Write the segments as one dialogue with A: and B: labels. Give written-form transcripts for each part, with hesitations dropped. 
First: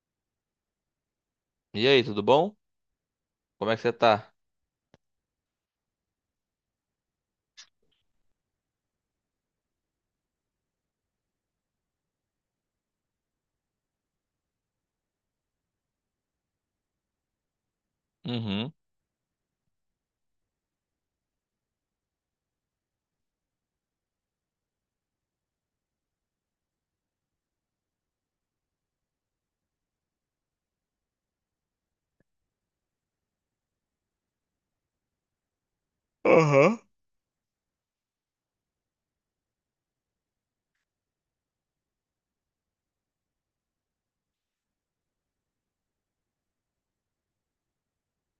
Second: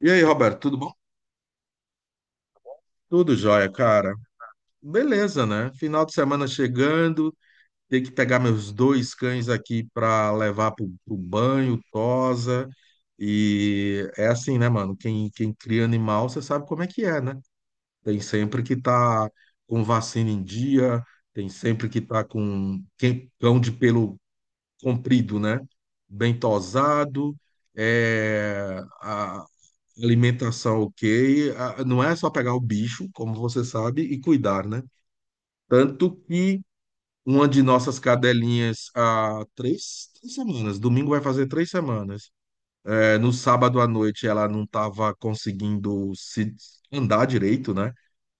A: E aí, Roberto, tudo bom?
B: E aí, tudo bom?
A: Tudo jóia,
B: Como é que você
A: cara.
B: tá?
A: Beleza, né? Final de semana chegando, tenho que pegar meus dois cães aqui pra levar pro banho, tosa. E é assim, né, mano? Quem cria animal, você sabe como é que é, né? Tem sempre
B: Uhum.
A: que tá com vacina em dia, tem sempre que tá com cão de pelo comprido, né? Bem tosado. É, alimentação ok. Ah, não é só pegar o bicho, como você sabe, e cuidar, né? Tanto que
B: Aham.
A: uma de nossas cadelinhas há três semanas, domingo vai fazer 3 semanas. É, no sábado à noite ela não estava conseguindo se andar direito, né?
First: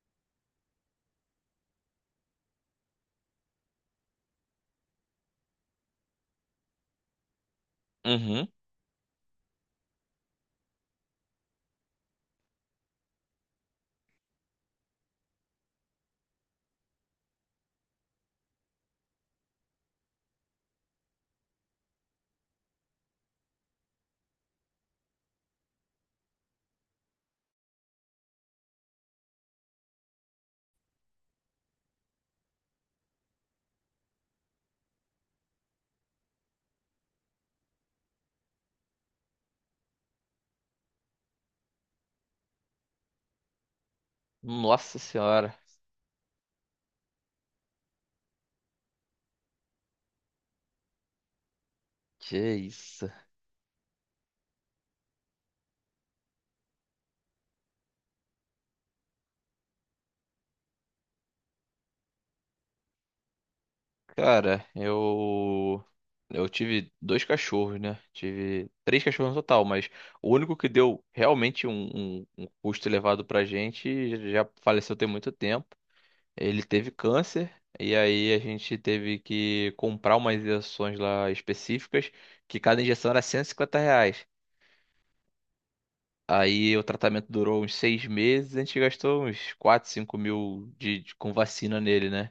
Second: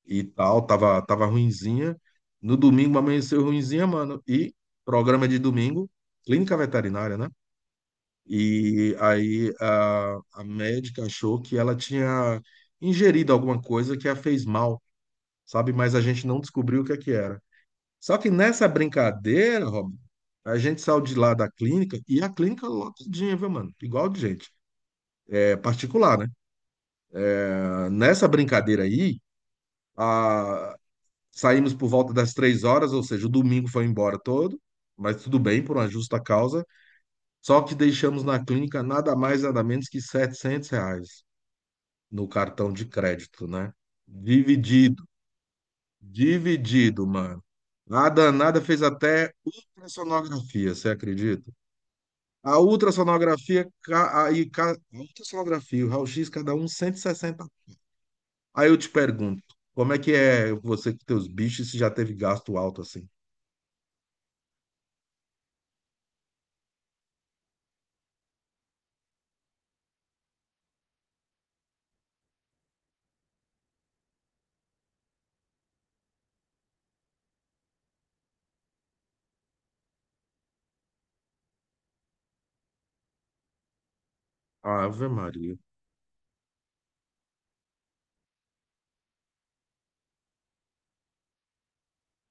A: E tal, tava ruinzinha. No domingo amanheceu ruinzinha, mano. E programa de domingo, clínica veterinária, né?
B: Uhum.
A: E aí a médica achou que ela tinha ingerido alguma coisa que a fez mal, sabe? Mas a gente não descobriu o que é que era. Só que nessa brincadeira, Rob, a gente saiu de lá da clínica e a clínica lotadinha, viu, mano? Igual de gente. É particular, né? Ah, nessa brincadeira aí, a... saímos por volta das 3 horas, ou seja, o domingo foi embora todo, mas tudo bem, por uma justa causa. Só que deixamos na clínica nada mais, nada menos que 700 reais, no cartão de crédito, né?
B: Nossa
A: Dividido,
B: senhora,
A: dividido, mano. A danada fez até ultrassonografia, você acredita?
B: que
A: A
B: isso?
A: ultrassonografia, ca- aí, ca- a ultrassonografia, o raio-x, cada um 160. Aí eu te pergunto, como é que é você com teus bichos se já teve gasto alto assim?
B: Cara, eu tive dois cachorros, né? Tive três cachorros no total, mas o único que deu realmente um custo elevado pra gente já faleceu tem muito tempo. Ele teve câncer, e aí a gente teve que comprar umas injeções lá específicas, que cada injeção era R$ 150.
A: Ave Maria.
B: Aí o tratamento durou uns 6 meses, a gente gastou uns 4, 5 mil com vacina nele, né?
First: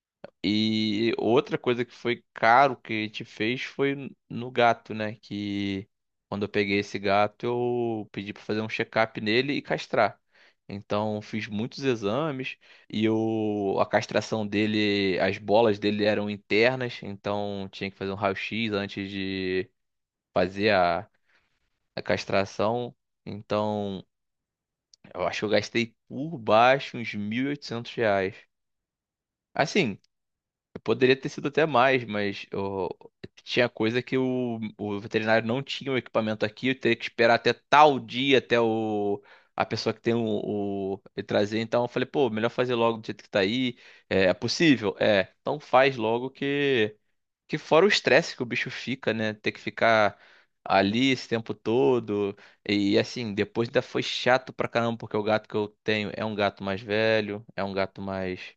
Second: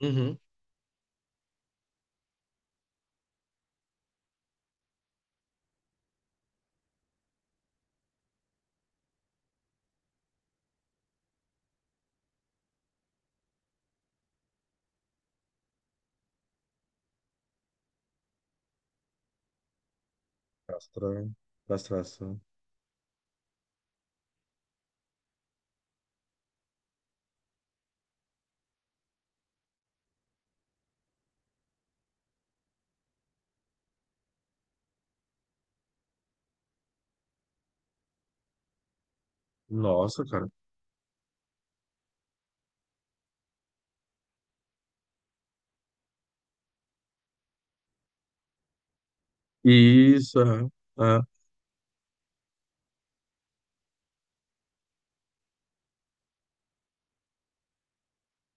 A: Uhum.
B: E outra coisa que foi caro que a gente fez foi no gato, né? Que quando eu peguei esse gato, eu pedi pra fazer um check-up nele e castrar. Então fiz muitos exames e a castração dele, as bolas dele eram internas, então tinha que fazer um raio-x antes de fazer a
A: Castração.
B: a
A: Castração.
B: castração. Então, eu acho que eu gastei por baixo uns R$ 1.800. Assim, eu poderia ter sido até mais, mas tinha coisa que o veterinário não tinha o equipamento aqui. Eu teria que esperar até tal dia, até a pessoa que tem
A: Nossa, cara.
B: o ele trazer. Então eu falei, pô, melhor fazer logo do jeito que tá aí. É possível? É, então faz logo, que fora o estresse que o bicho fica, né? Ter que ficar
A: Isso, é.
B: ali esse
A: É.
B: tempo todo. E assim, depois ainda foi chato pra caramba, porque o gato que eu tenho é um gato mais velho, é um gato mais,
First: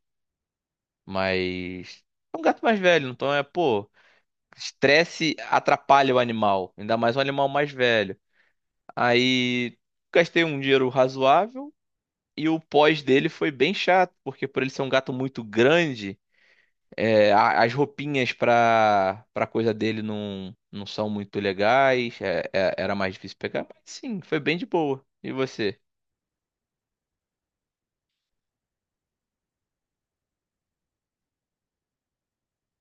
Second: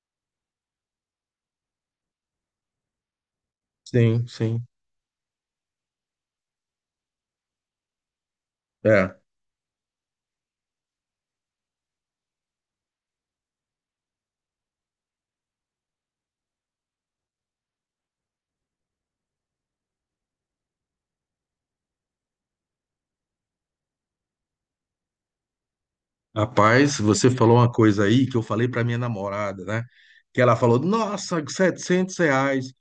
B: mais... É um gato mais velho, então é, pô,
A: Sim, sim.
B: estresse atrapalha o animal, ainda mais um animal mais velho.
A: É.
B: Aí gastei um dinheiro razoável e o pós dele foi bem chato, porque por ele ser um gato muito grande. É, as roupinhas pra coisa dele não são muito legais. Era mais difícil pegar, mas sim, foi bem de boa. E você?
A: Rapaz, você falou uma coisa aí que eu falei para minha namorada, né? Que ela falou, nossa, 700 reais.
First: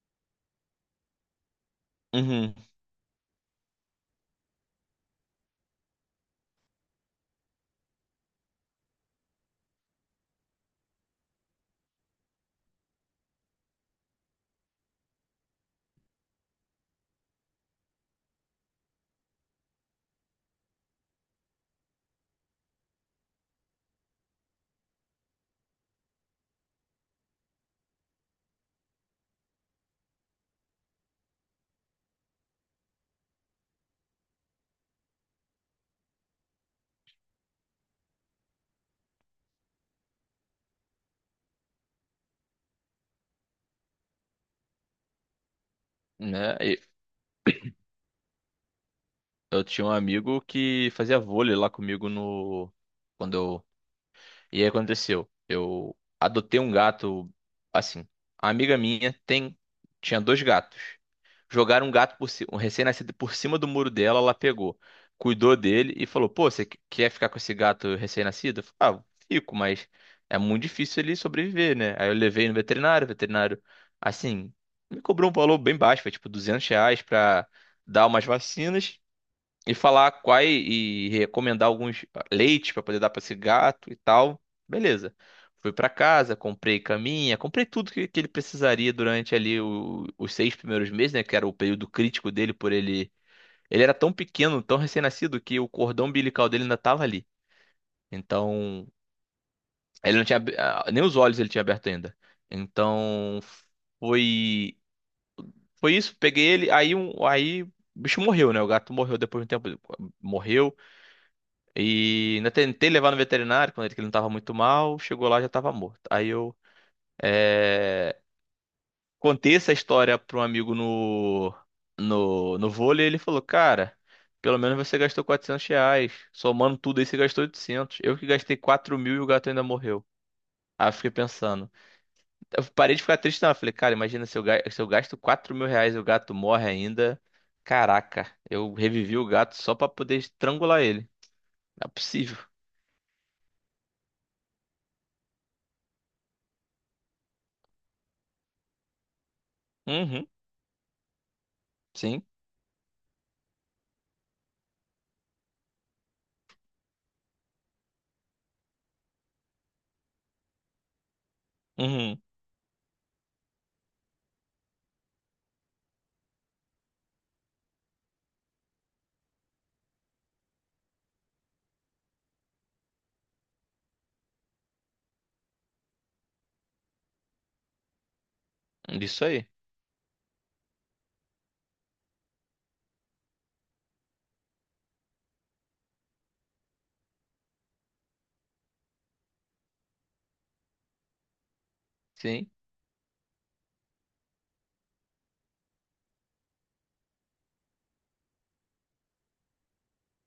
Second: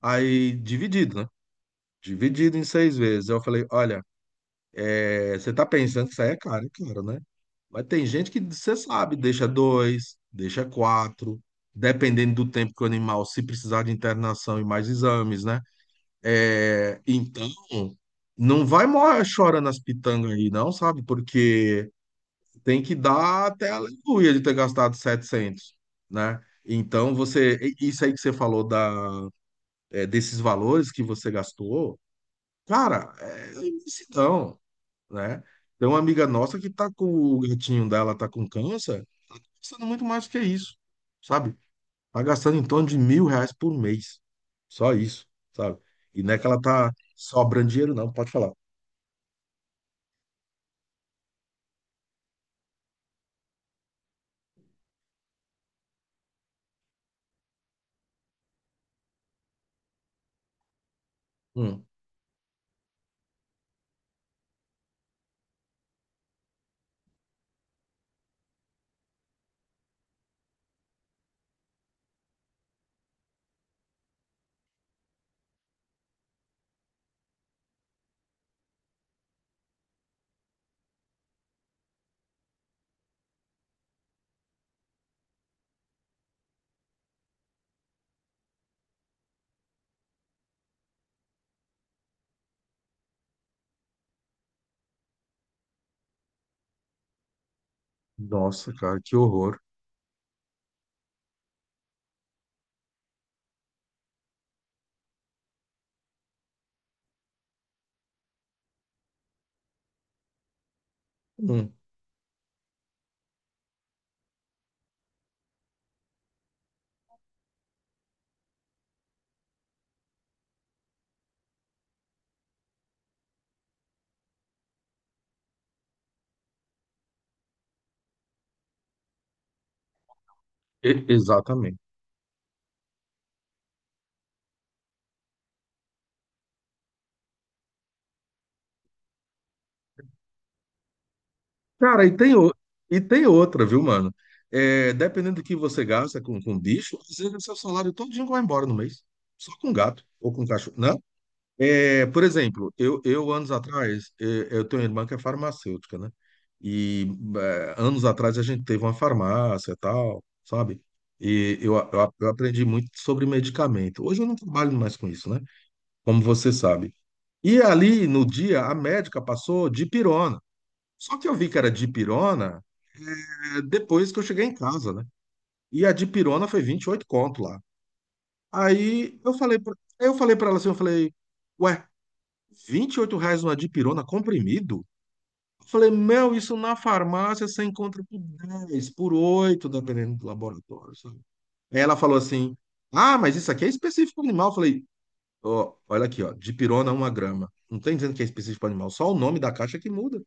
A: Aí, dividido, né?
B: Uhum.
A: Dividido em 6 vezes. Eu falei, olha, é, você tá pensando que isso aí é caro, né? Mas tem gente que, você sabe, deixa dois, deixa quatro, dependendo do tempo que o animal, se precisar de internação e mais exames, né? É, então, não vai chorando as pitangas aí, não, sabe? Porque tem que dar até aleluia de ter gastado 700, né? Então, isso aí que você falou desses valores que você gastou, cara, é imensidão, né? Tem uma amiga nossa que tá com o gatinho dela, tá com câncer, gastando muito mais que isso, sabe? Tá gastando em torno de 1.000 reais por mês, só isso, sabe? E não é que
B: Né?
A: ela
B: E
A: tá sobrando dinheiro, não, pode falar.
B: eu tinha um amigo que fazia vôlei lá comigo no... Quando eu. E aí aconteceu. Eu adotei um gato. Assim, a amiga minha tem. Tinha dois gatos.
A: Hum,
B: Jogaram um gato um recém-nascido por cima do muro dela, ela pegou, cuidou dele e falou: "Pô, você quer ficar com esse gato recém-nascido?" Eu falei: "Ah, fico, mas é muito difícil ele sobreviver, né?" Aí eu levei no veterinário. O veterinário, assim, me cobrou um valor bem baixo, foi tipo R$ 200, pra dar umas vacinas e falar quais, e recomendar alguns leites para poder dar para esse gato e tal. Beleza. Fui para casa, comprei caminha, comprei tudo que ele precisaria durante ali os 6 primeiros meses, né? Que era o período crítico dele. Por ele, ele era tão pequeno, tão recém-nascido, que o cordão umbilical dele ainda tava ali.
A: nossa,
B: Então,
A: cara, que horror.
B: ele não tinha... nem os olhos ele tinha aberto ainda. Então, foi. foi isso, peguei ele. Aí, aí o bicho morreu, né? O gato morreu depois de um tempo. Morreu
A: Hum,
B: E ainda tentei levar no veterinário quando ele, que ele não estava muito mal, chegou lá já estava morto. Aí eu, é, contei essa história para um amigo no, no vôlei, e ele falou: "Cara, pelo menos você gastou R$ 400, somando tudo aí você gastou 800. Eu que gastei 4 mil e o gato ainda morreu." Aí eu fiquei pensando,
A: exatamente.
B: eu parei de ficar triste. Não, eu falei: "Cara, imagina se eu, se eu gasto 4 mil reais e o gato morre ainda. Caraca, eu revivi o gato só para poder estrangular ele. Não é
A: Cara, e tem,
B: possível."
A: o- e tem outra, viu, mano? É, dependendo do que você gasta com bicho, às vezes o seu salário todinho vai embora no mês. Só com gato
B: Uhum.
A: ou com cachorro, né? É,
B: Sim.
A: por exemplo, eu anos atrás, eu tenho uma irmã que é farmacêutica, né? E anos atrás a gente teve uma farmácia e tal, sabe? E eu, eu,
B: Uhum.
A: eu aprendi muito sobre medicamento. Hoje eu não trabalho mais com isso, né? Como você sabe. E ali no dia, a médica passou dipirona. Só que eu vi que era dipirona, depois que eu cheguei em casa, né? E a de pirona foi 28 conto lá. Aí
B: Isso
A: eu
B: aí.
A: falei, eu falei para ela assim, eu falei, ué, 28 reais uma de pirona comprimido? Eu falei, meu, isso na farmácia você encontra por 10, por 8, dependendo do laboratório, sabe? Aí ela falou
B: Sim,
A: assim, ah, mas isso aqui é específico para animal. Eu falei, ó, olha aqui, ó, de pirona 1 grama. Não tem dizendo que é específico para animal, só o nome da caixa que muda,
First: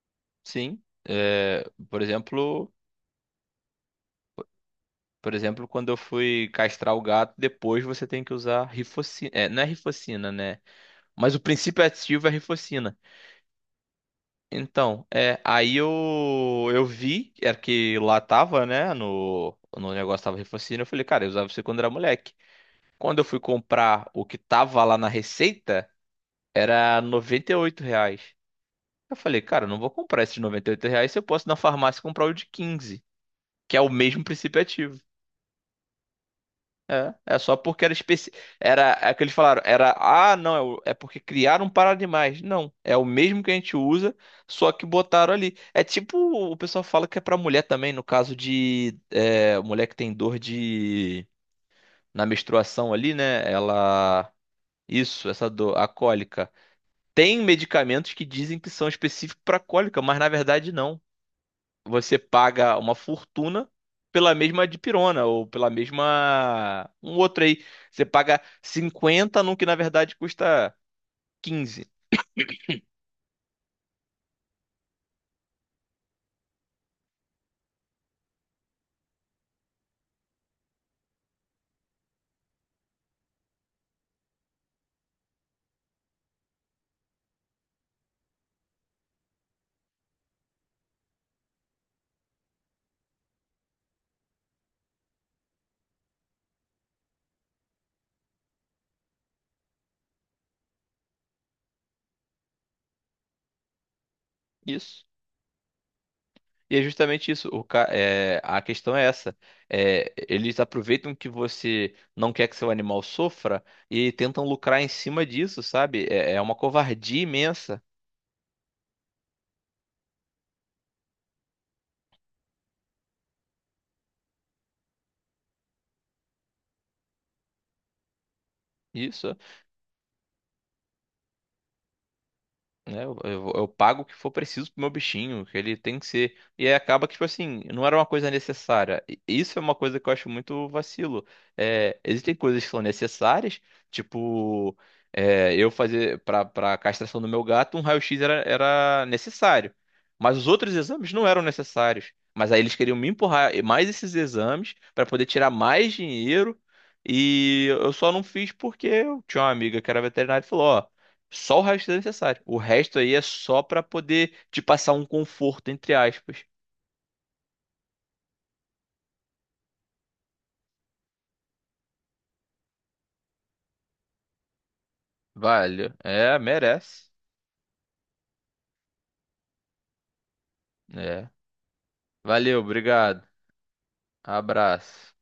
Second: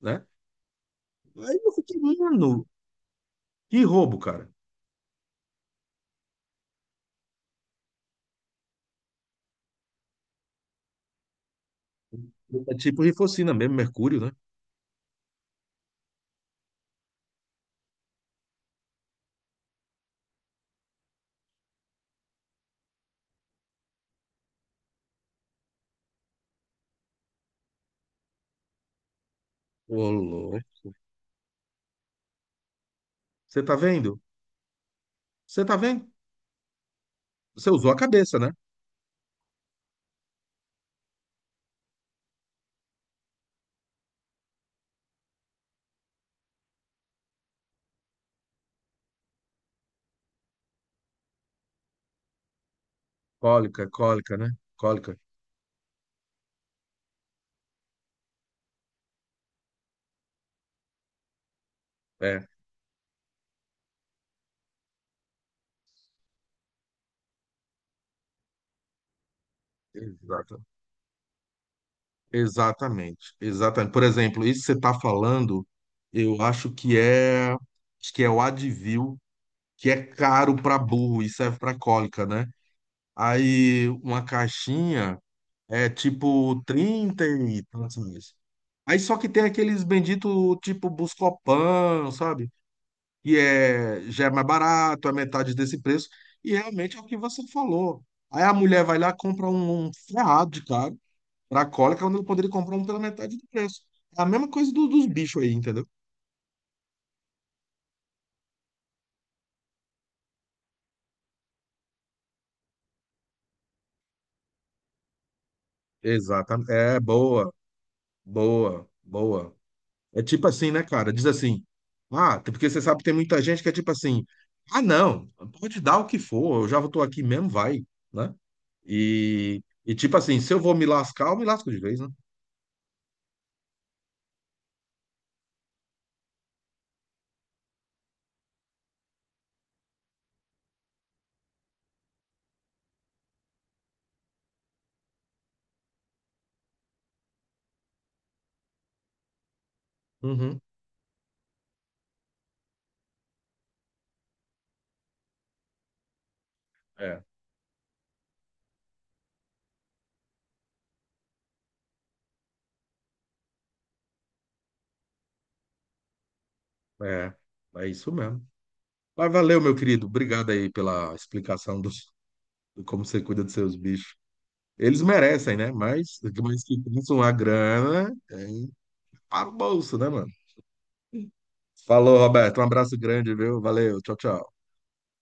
A: né?
B: sim.
A: Aí
B: É,
A: eu fiquei, mano, que roubo, cara.
B: por exemplo, quando eu fui castrar o gato, depois você tem que usar rifocina. É, não é rifocina, né? Mas o princípio ativo é
A: É
B: rifocina.
A: tipo rifocina mesmo, mercúrio, né?
B: Então, aí eu vi, era que lá tava, né? No negócio tava rifocina. Eu falei: "Cara, eu usava isso quando era moleque." Quando eu fui comprar o que tava lá na receita, era R$ 98. Eu falei: "Cara, eu não vou
A: Ô,
B: comprar esse de
A: louco.
B: R$ 98 se eu posso ir na farmácia comprar o de 15,
A: Você tá
B: que é o
A: vendo?
B: mesmo princípio ativo."
A: Você tá vendo?
B: É só
A: Você
B: porque
A: usou
B: era
A: a
B: especi...
A: cabeça, né?
B: Era, é que eles falaram, era não, é porque criaram para animais. Não, é o mesmo que a gente usa, só que botaram ali. É tipo, o pessoal fala que é para mulher também, no caso de mulher que tem dor de na menstruação ali, né?
A: Cólica,
B: Ela,
A: cólica, né? Cólica.
B: isso, essa dor, a cólica. Tem medicamentos que dizem que são específicos para cólica, mas na verdade não. Você
A: É,
B: paga uma fortuna pela mesma dipirona ou pela mesma, um outro aí. Você paga 50 num que na verdade
A: exata.
B: custa 15.
A: Exatamente, exatamente. Por exemplo, isso que você tá falando, eu acho que é o Advil, que é caro para burro e serve para cólica, né? Aí uma caixinha é tipo 30 e tantos reais. Aí só que tem aqueles bendito tipo Buscopan, sabe? E já é mais barato, é metade desse preço, e realmente é o que você falou. Aí a mulher vai lá, compra um ferrado de caro para cólica, quando eu poderia comprar um pela metade do preço. É a mesma coisa
B: Isso.
A: dos bichos aí, entendeu?
B: E é justamente isso. A questão é essa. É, eles aproveitam que você não quer que seu animal sofra e tentam lucrar em cima disso, sabe? É uma
A: Exatamente. É,
B: covardia
A: boa,
B: imensa.
A: boa, boa. É tipo assim, né, cara? Diz assim, ah, porque você sabe que tem muita gente que é tipo assim, ah, não, pode dar o que for, eu já tô aqui mesmo, vai, né?
B: Isso.
A: E tipo assim, se eu vou me lascar, eu me lasco de vez, né?
B: Né? Eu pago o que for preciso pro meu bichinho, que ele tem que ser. E aí acaba que, tipo assim, não era uma coisa necessária. E isso é uma coisa que eu acho muito vacilo. É, existem coisas que são necessárias, tipo, eu fazer pra castração do meu gato. Um raio-x era necessário, mas os
A: Uhum.
B: outros exames não eram necessários. Mas aí eles queriam me empurrar mais esses exames para poder tirar mais dinheiro.
A: É.
B: E eu só não fiz porque eu tinha uma amiga que era veterinária e falou: "Ó, só o resto é necessário. O resto aí é só pra poder te passar um conforto, entre aspas."
A: É, é isso mesmo. Mas valeu, meu querido. Obrigado aí pela explicação de como você cuida dos seus bichos. Eles merecem, né?
B: Valeu.
A: Mas,
B: É,
A: mas que
B: merece.
A: isso, uma grana, é, para o bolso, né, mano?
B: É.
A: Falou, Roberto.
B: Valeu,
A: Um abraço
B: obrigado.
A: grande, viu? Valeu. Tchau, tchau.
B: Abraço.